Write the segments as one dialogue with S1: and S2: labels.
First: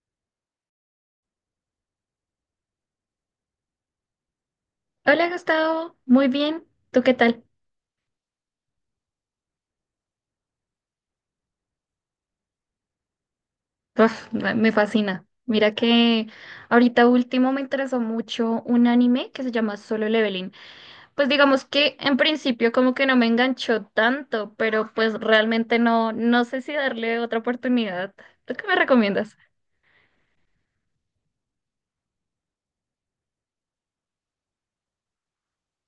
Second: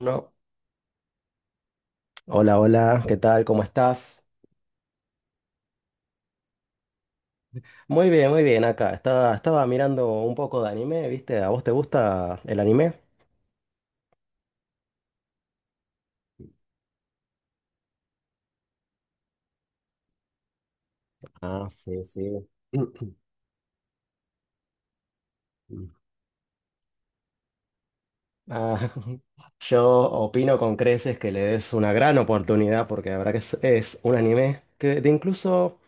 S1: No. Hola, hola, ¿qué tal? ¿Cómo estás?
S2: Hola Gustavo, muy bien. ¿Tú qué tal?
S1: Muy bien, acá. Estaba mirando un poco de anime, ¿viste? ¿A vos te gusta el anime?
S2: Uf, me fascina. Mira que ahorita último me interesó mucho un anime que se llama Solo Leveling. Pues digamos
S1: Ah,
S2: que
S1: sí,
S2: en
S1: sí.
S2: principio como que no me enganchó tanto, pero pues realmente no sé si darle otra oportunidad. ¿Tú qué me
S1: Ah,
S2: recomiendas?
S1: yo opino con creces que le des una gran oportunidad porque la verdad que es un anime que de incluso,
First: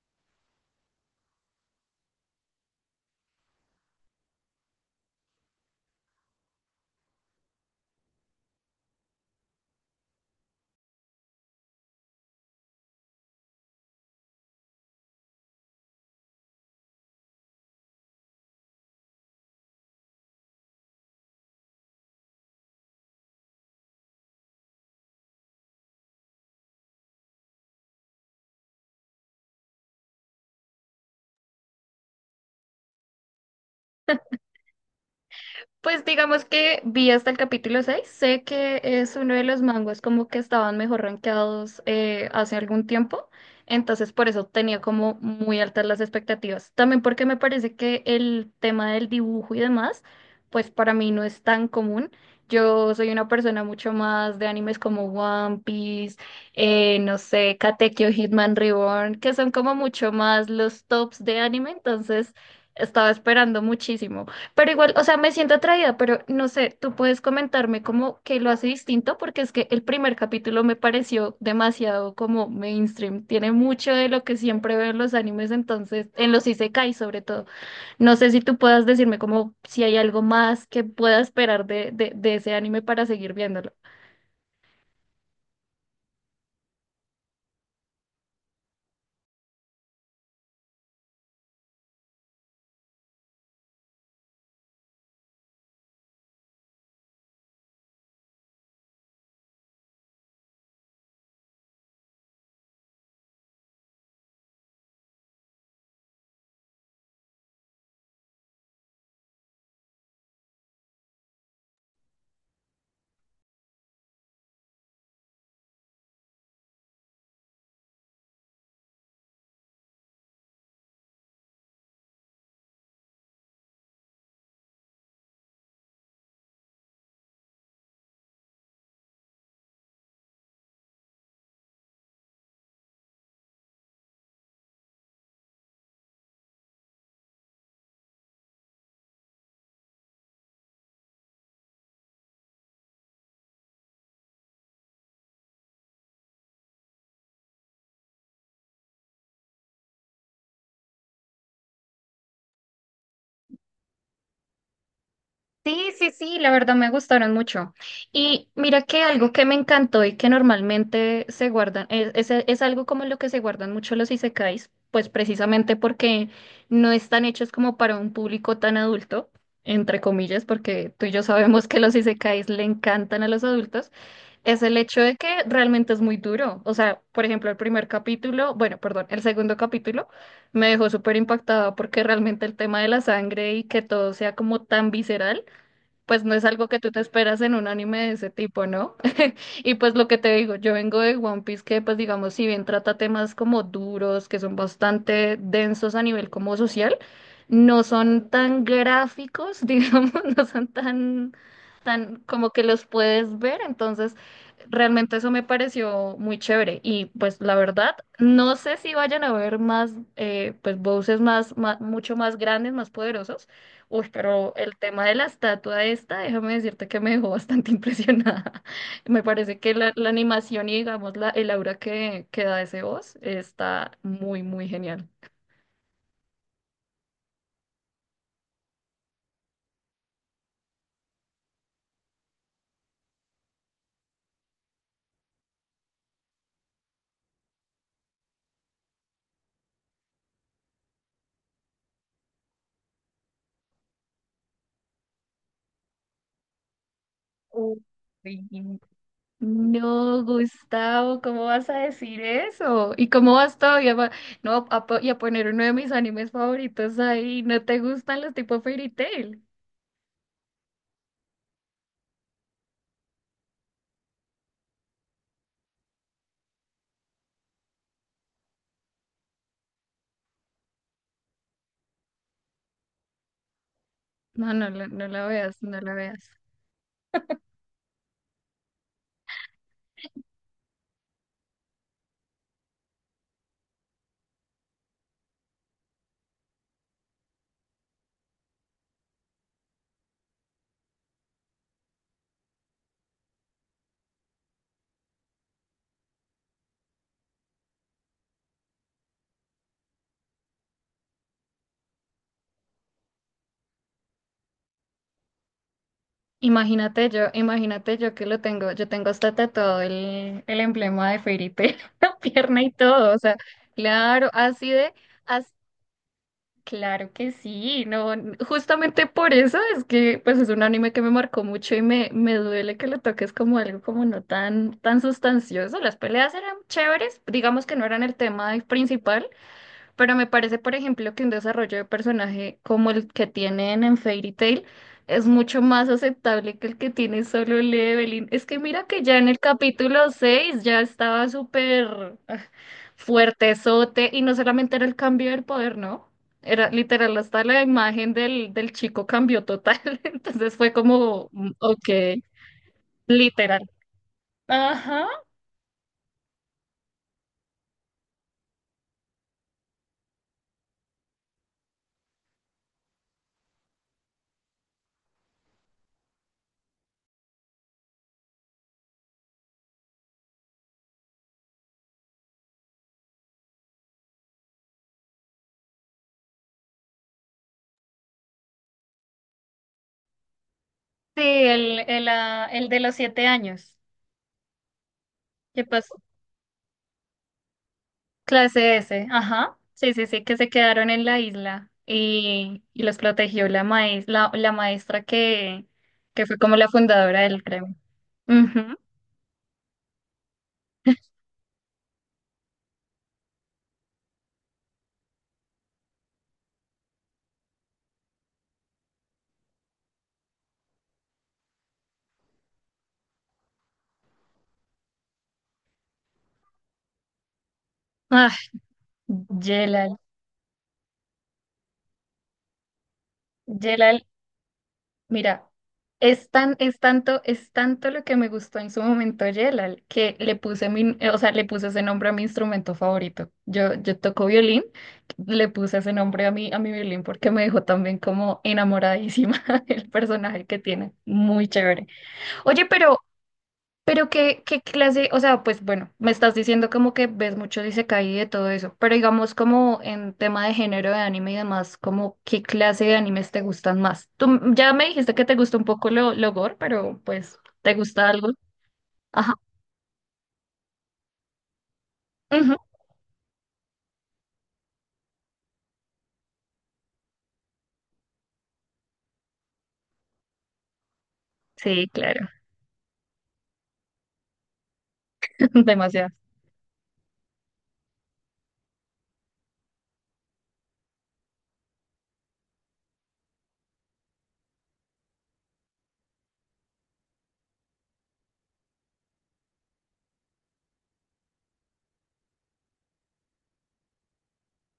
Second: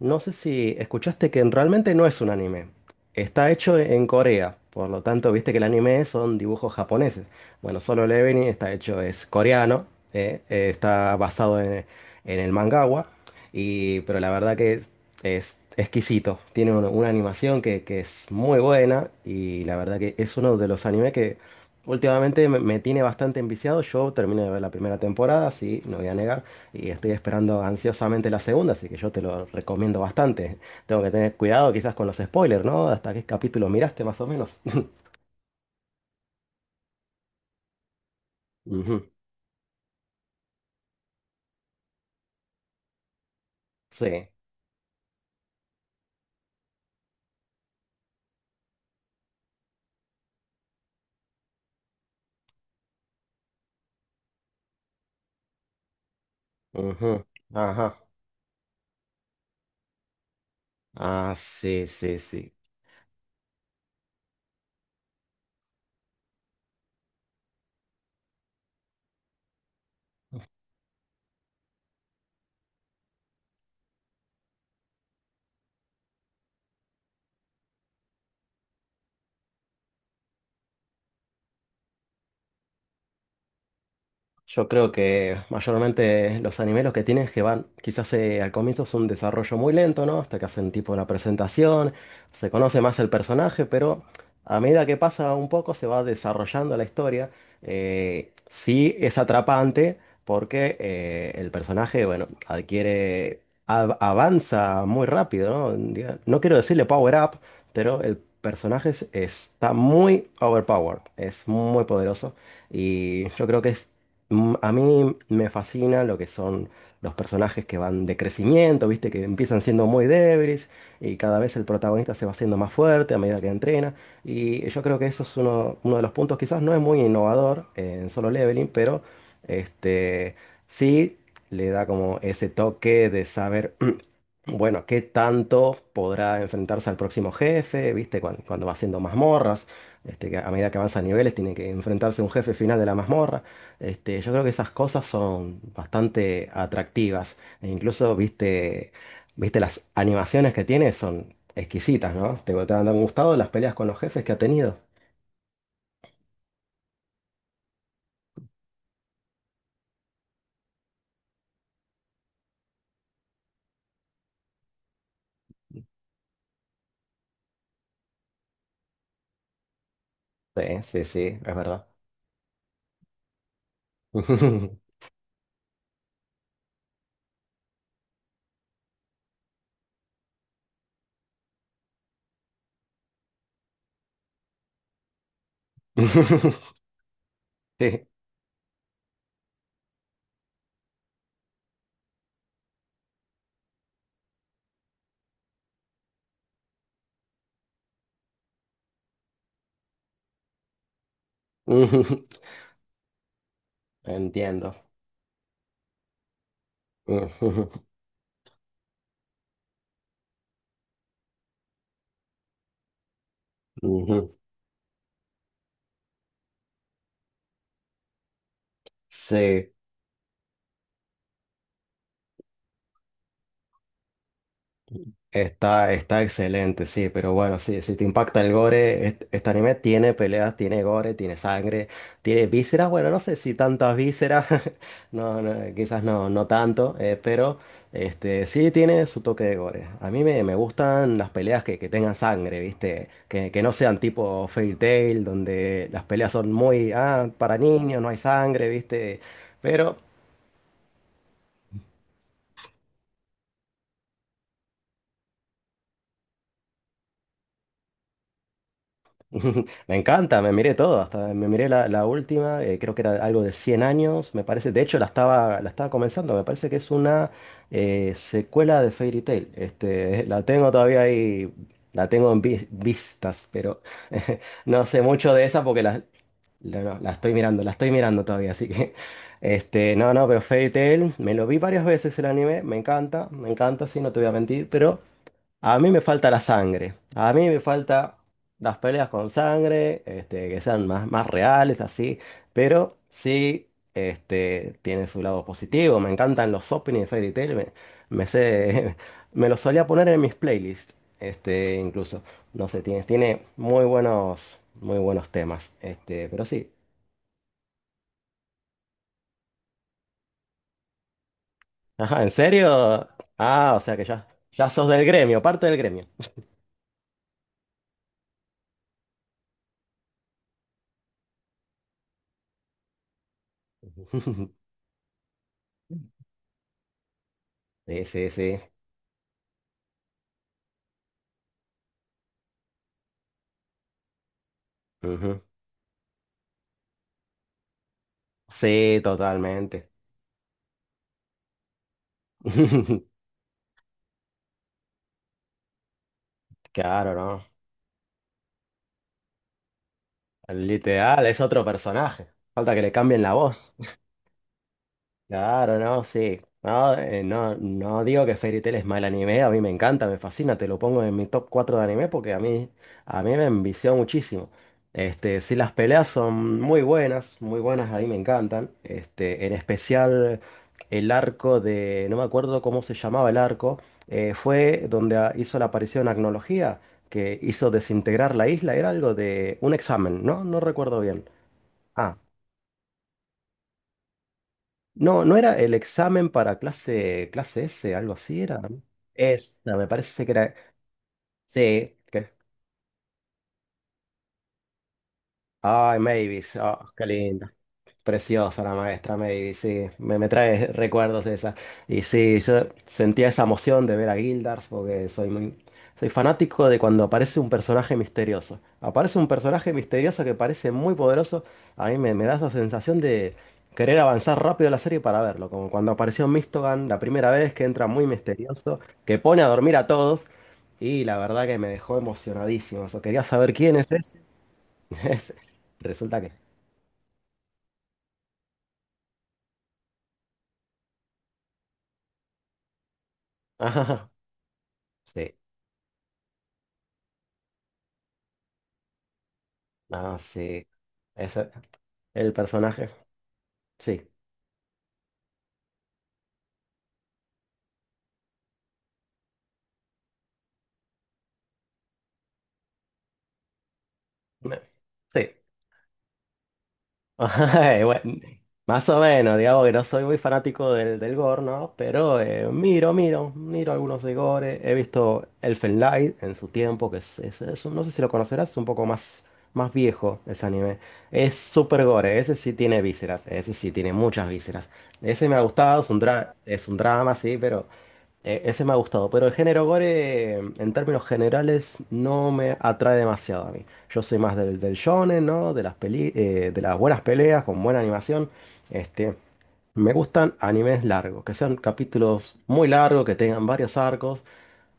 S1: no sé si escuchaste que realmente no es un anime. Está hecho en Corea, por lo tanto, viste que el anime son dibujos japoneses. Bueno, Solo Leveling está hecho, es coreano, está basado en el mangawa, y, pero la verdad que es exquisito. Tiene una animación que es muy buena y la verdad que es uno de los animes que... Últimamente me tiene bastante enviciado. Yo terminé de ver la primera temporada, sí, no voy a negar, y estoy esperando ansiosamente la segunda, así que yo te lo recomiendo bastante. Tengo que tener cuidado quizás con los spoilers, ¿no? ¿Hasta qué capítulo miraste más o menos?
S2: Pues digamos que vi hasta el capítulo 6. Sé que
S1: Ujú,
S2: es uno de los manguas como que estaban mejor rankeados hace algún tiempo, entonces por
S1: sí.
S2: eso tenía como muy altas las expectativas. También porque me parece que el tema del dibujo y demás, pues para mí no es tan común. Yo soy una persona mucho más de animes como One Piece, no
S1: Ujú,
S2: sé,
S1: ajá.
S2: Katekyo Hitman Reborn, que son como mucho más los tops
S1: Ah,
S2: de anime,
S1: sí, sí,
S2: entonces
S1: sí.
S2: estaba esperando muchísimo. Pero igual, o sea, me siento atraída, pero no sé, tú puedes comentarme como que lo hace distinto, porque es que el primer capítulo me pareció demasiado como mainstream. Tiene mucho de lo que siempre veo en los animes, entonces, en los isekai sobre todo. No sé si tú puedas decirme como si hay algo más que pueda esperar de ese anime para seguir viéndolo.
S1: Yo creo que mayormente los animes los que tienen es que van, quizás al comienzo es un desarrollo muy lento, ¿no? Hasta que hacen tipo una presentación, se conoce más el personaje, pero a medida que pasa un poco se va desarrollando la historia. Sí es atrapante porque el personaje, bueno, adquiere, avanza muy rápido, ¿no? No quiero decirle power up, pero el personaje está muy overpowered, es muy poderoso. Y yo creo que es. A mí me fascina lo que son los personajes que van de crecimiento, ¿viste? Que empiezan siendo muy débiles y cada vez el protagonista se va haciendo más fuerte a medida que entrena. Y yo creo que eso es uno de los puntos, quizás no es muy innovador en Solo Leveling, pero este, sí le da como ese toque de saber, bueno, qué tanto podrá enfrentarse al próximo jefe, ¿viste? Cuando va haciendo mazmorras, que a medida que avanza niveles tiene que enfrentarse a un jefe final de la mazmorra. Yo creo que esas cosas son bastante atractivas. E incluso, viste, viste las animaciones que tiene son exquisitas, ¿no? ¿Te han gustado las peleas con los jefes que ha tenido?
S2: Sí, sí, sí, la verdad me gustaron mucho. Y mira que algo que me encantó y que normalmente se guardan, es algo como lo que se guardan mucho los isekais, pues precisamente porque no están hechos como para un público tan adulto, entre comillas,
S1: Sí,
S2: porque
S1: sí,
S2: tú y
S1: sí,
S2: yo
S1: es
S2: sabemos que
S1: verdad.
S2: los isekais le encantan a los adultos, es el hecho de que realmente es muy duro. O sea, por ejemplo, el primer capítulo, bueno, perdón, el segundo capítulo me dejó súper impactada porque realmente el tema de la sangre y que todo sea como tan visceral pues no es algo que tú te esperas en un anime
S1: Sí.
S2: de ese tipo, ¿no? Y pues lo que te digo, yo vengo de One Piece que pues digamos, si bien trata temas como duros, que son bastante densos a nivel como social, no son tan gráficos, digamos, no son tan como que los puedes ver, entonces
S1: Entiendo.
S2: realmente eso me pareció muy chévere y pues la verdad, no sé si vayan a ver más, pues voces mucho más grandes, más poderosos. Uy, pero el tema de la estatua esta, déjame decirte que me dejó bastante impresionada. Me parece
S1: Sí.
S2: que la animación y digamos el aura que da ese voz está muy, muy genial.
S1: Está excelente, sí, pero bueno, sí, si te impacta el gore, este anime tiene peleas, tiene gore, tiene sangre, tiene vísceras, bueno, no sé si tantas vísceras, no, no, quizás no, no tanto, pero este, sí tiene su toque de gore. A mí me gustan las peleas que tengan sangre, ¿viste? Que no sean tipo Fairy Tail, donde las peleas son muy, ah, para
S2: Uy,
S1: niños, no hay
S2: sí.
S1: sangre, ¿viste? Pero
S2: No, Gustavo, ¿cómo vas a decir eso? ¿Y cómo vas todavía no, y a poner uno de mis animes favoritos ahí? ¿No te gustan los tipo Fairy Tail?
S1: me encanta, me miré todo, hasta me miré la última, creo que era algo de 100 años, me parece, de hecho la estaba comenzando, me parece que es una secuela de Fairy Tail, este, la tengo todavía ahí, la tengo en vistas, pero
S2: No, no,
S1: no sé
S2: no la
S1: mucho de
S2: veas,
S1: esa
S2: no
S1: porque
S2: la veas.
S1: no, la estoy mirando, todavía, así que, este, no, no, pero Fairy Tail, me lo vi varias veces el anime, me encanta, sí, no te voy a mentir, pero... A mí me falta la sangre. A mí me falta las peleas con sangre, este, que sean más, más reales, así. Pero sí, este, tiene su lado positivo. Me encantan los openings de Fairy Tail. Me sé, me los solía poner en mis playlists. Este, incluso. No sé, tiene, tiene muy buenos temas. Este, pero sí.
S2: Imagínate yo que lo tengo, yo tengo hasta tatuado el emblema de Fairy Tail, en la
S1: Ajá, ¿en
S2: pierna y
S1: serio?
S2: todo, o sea,
S1: Ah, o sea que ya,
S2: claro,
S1: ya sos del gremio,
S2: as-
S1: parte del gremio.
S2: claro que sí, no, justamente por eso es que, pues es un anime que me marcó mucho y me duele que lo toques como algo como no tan sustancioso, las peleas eran chéveres, digamos que no eran
S1: Sí,
S2: el
S1: sí,
S2: tema
S1: sí.
S2: principal, pero me parece, por ejemplo, que un desarrollo de personaje como el que tienen en Fairy Tail es
S1: Ujú.
S2: mucho más aceptable que el que tiene solo Evelyn. Es que mira
S1: Sí,
S2: que ya en el
S1: totalmente.
S2: capítulo 6 ya estaba súper fuertezote y no solamente era el cambio del poder, ¿no? Era
S1: Claro,
S2: literal, hasta
S1: ¿no?
S2: la imagen del chico cambió total. Entonces
S1: El
S2: fue
S1: literal
S2: como,
S1: es otro
S2: ok,
S1: personaje. Falta que le cambien la
S2: literal.
S1: voz.
S2: Ajá.
S1: Claro, no, sí. No, no digo que Fairy Tail es mal anime, a mí me encanta, me fascina, te lo pongo en mi top 4 de anime porque a mí me envició muchísimo. Este, sí, las peleas son muy buenas, a mí me encantan. Este, en especial el arco de, no me acuerdo cómo se llamaba el arco, fue donde hizo la aparición Agnología, que hizo desintegrar la isla, era algo de un examen, ¿no? No recuerdo
S2: Sí,
S1: bien.
S2: el, el,
S1: Ah,
S2: ah, el de los 7 años.
S1: no, no era
S2: ¿Qué
S1: el
S2: pasó?
S1: examen para clase S, algo así era.
S2: Clase
S1: ¿No?
S2: S, ajá.
S1: Esa, me
S2: Sí, sí, sí,
S1: parece que
S2: que se
S1: era.
S2: quedaron en la isla
S1: Sí, que.
S2: y los protegió la maestra que,
S1: Ay,
S2: que fue como
S1: Mavis,
S2: la
S1: ah, qué
S2: fundadora del
S1: lindo.
S2: gremio.
S1: Preciosa la
S2: Ujú.
S1: maestra May, sí, me trae recuerdos esa. Y sí, yo sentía esa emoción de ver a Guildars porque soy fanático de cuando aparece un personaje misterioso. Aparece un personaje misterioso que parece muy poderoso, a mí me da esa sensación de querer avanzar rápido la serie para verlo, como cuando apareció Mistogan la primera vez que entra muy
S2: Ah,
S1: misterioso, que pone a dormir a
S2: Yelal.
S1: todos y la verdad que me dejó emocionadísimo. Eso, quería saber quién es ese.
S2: Mira,
S1: Resulta
S2: es
S1: que... sí.
S2: tan, es tanto, es tanto lo que me gustó en su momento Yelal, que le puse o sea, le puse ese nombre a mi instrumento favorito. Yo
S1: Ajá,
S2: toco violín,
S1: sí.
S2: le puse ese nombre a mi violín porque me dejó también como enamoradísima el
S1: Ah,
S2: personaje que
S1: sí.
S2: tiene. Muy
S1: Ese,
S2: chévere.
S1: el
S2: Oye,
S1: personaje,
S2: pero
S1: sí.
S2: qué clase, o sea, pues bueno, me estás diciendo como que ves mucho Isekai y de todo eso, pero digamos como en tema de género de anime y demás, como qué clase de animes te gustan más. Tú
S1: Me-
S2: ya me dijiste que
S1: Sí.
S2: te gusta un poco lo gore, pero pues, ¿te
S1: Ay,
S2: gusta
S1: bueno,
S2: algo?
S1: más o
S2: Ajá.
S1: menos, digamos que no soy muy fanático del gore, ¿no? Pero
S2: Ujú.
S1: miro algunos de gore. He visto Elfen Lied en su tiempo, que es un- no sé si lo conocerás, es un poco más, más viejo ese anime. Es súper
S2: Sí,
S1: gore,
S2: claro,
S1: ese sí tiene vísceras, ese sí tiene muchas vísceras. Ese me ha gustado, es un,
S2: demasiado.
S1: dra- es un drama, sí, pero... Ese me ha gustado, pero el género gore, en términos generales, no me atrae demasiado a mí. Yo soy más del shonen, ¿no? De las buenas peleas con buena animación. Este, me gustan animes largos, que sean capítulos muy largos, que tengan varios arcos.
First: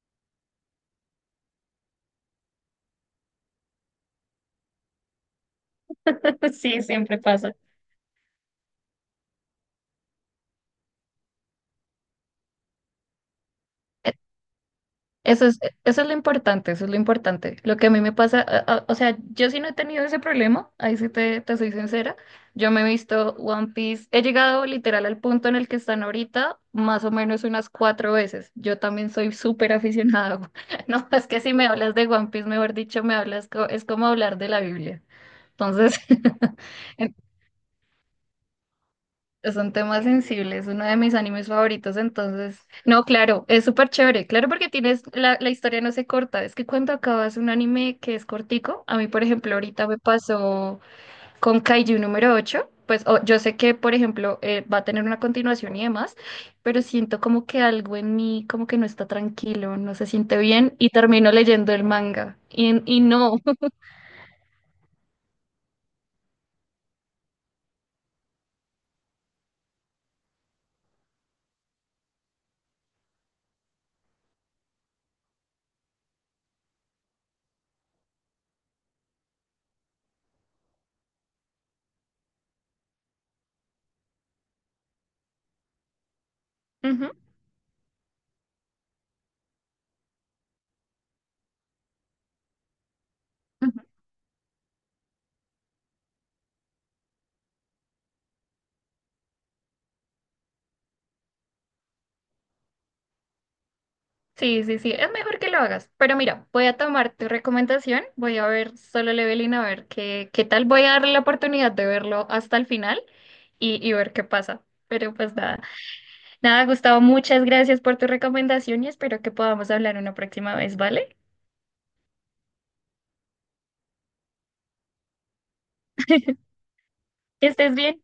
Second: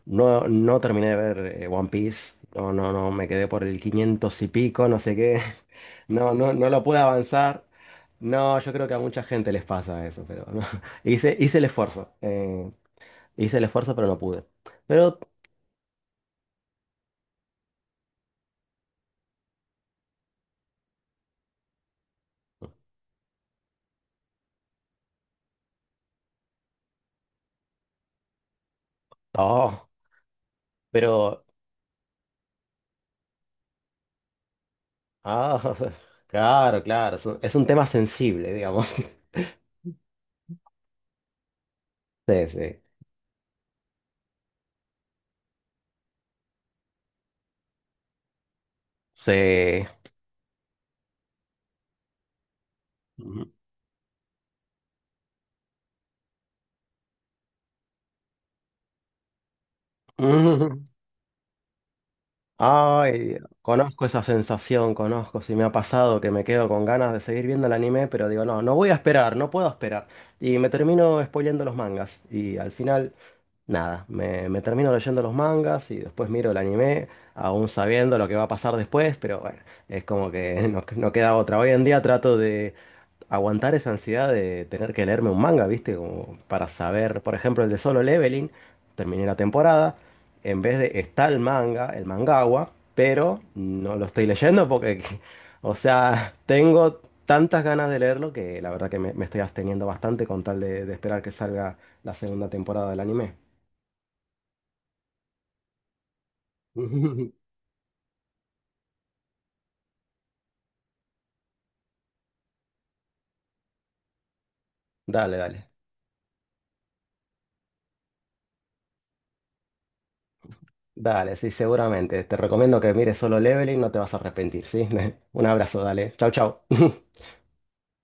S1: No, no terminé de ver One Piece. No, no, no, me quedé por el 500 y pico, no sé qué. No, no, no lo
S2: Sí,
S1: pude
S2: siempre pasa.
S1: avanzar. No, yo creo que a mucha gente les pasa eso, pero no. Hice el esfuerzo. Hice el esfuerzo, pero no pude. Pero,
S2: Eso es, eso es lo importante, eso es lo importante. Lo que a mí me pasa, o sea, yo sí no he tenido ese problema, ahí sí te soy sincera. Yo me he visto One Piece, he llegado literal al punto en el que están ahorita, más o menos unas cuatro veces. Yo también soy súper
S1: oh,
S2: aficionada. No, es que
S1: pero,
S2: si me hablas de One Piece, mejor dicho, me hablas, es como hablar de la Biblia.
S1: o sea,
S2: Entonces,
S1: claro, claro, es un tema sensible, digamos.
S2: son temas sensibles, uno de mis animes favoritos,
S1: Sí,
S2: entonces,
S1: sí,
S2: no, claro, es súper chévere, claro porque tienes, la historia no se corta, es que cuando acabas un anime que es cortico, a mí por ejemplo
S1: sí.
S2: ahorita me pasó con Kaiju número 8 pues yo sé que por ejemplo va a tener una continuación y demás, pero siento como que algo en mí como que no está tranquilo, no se siente bien
S1: Ujú.
S2: y termino leyendo el manga y
S1: Ay,
S2: no.
S1: conozco esa sensación, conozco, si me ha pasado que me quedo con ganas de seguir viendo el anime, pero digo, no, no voy a esperar, no puedo esperar. Y me termino spoileando los mangas. Y al final, nada, me termino leyendo los mangas y después miro el anime, aún sabiendo lo que va a pasar después, pero bueno, es como que no, no queda otra. Hoy en día trato de, aguantar esa ansiedad de tener que leerme un manga, ¿viste? Como para saber, por ejemplo, el de Solo Leveling, terminé la temporada, en vez de está el manga, el mangawa, pero
S2: Ujú.
S1: no lo estoy leyendo porque, o sea, tengo tantas ganas de leerlo que la verdad que me estoy absteniendo bastante con tal de esperar que salga la segunda temporada del anime.
S2: Sí, sí, sí, es mejor que lo hagas. Pero mira, voy a tomar tu recomendación, voy a ver Solo Leveling a ver qué, qué tal, voy a darle la oportunidad de verlo hasta el final y ver qué pasa. Pero
S1: Dale,
S2: pues nada,
S1: dale.
S2: Gustavo, muchas gracias por tu recomendación y espero que podamos hablar una próxima vez, ¿vale?
S1: Dale, sí, seguramente. Te recomiendo que mires Solo Leveling, no te vas a arrepentir, ¿sí? Un abrazo, dale. Chau, chau.
S2: Que estés bien.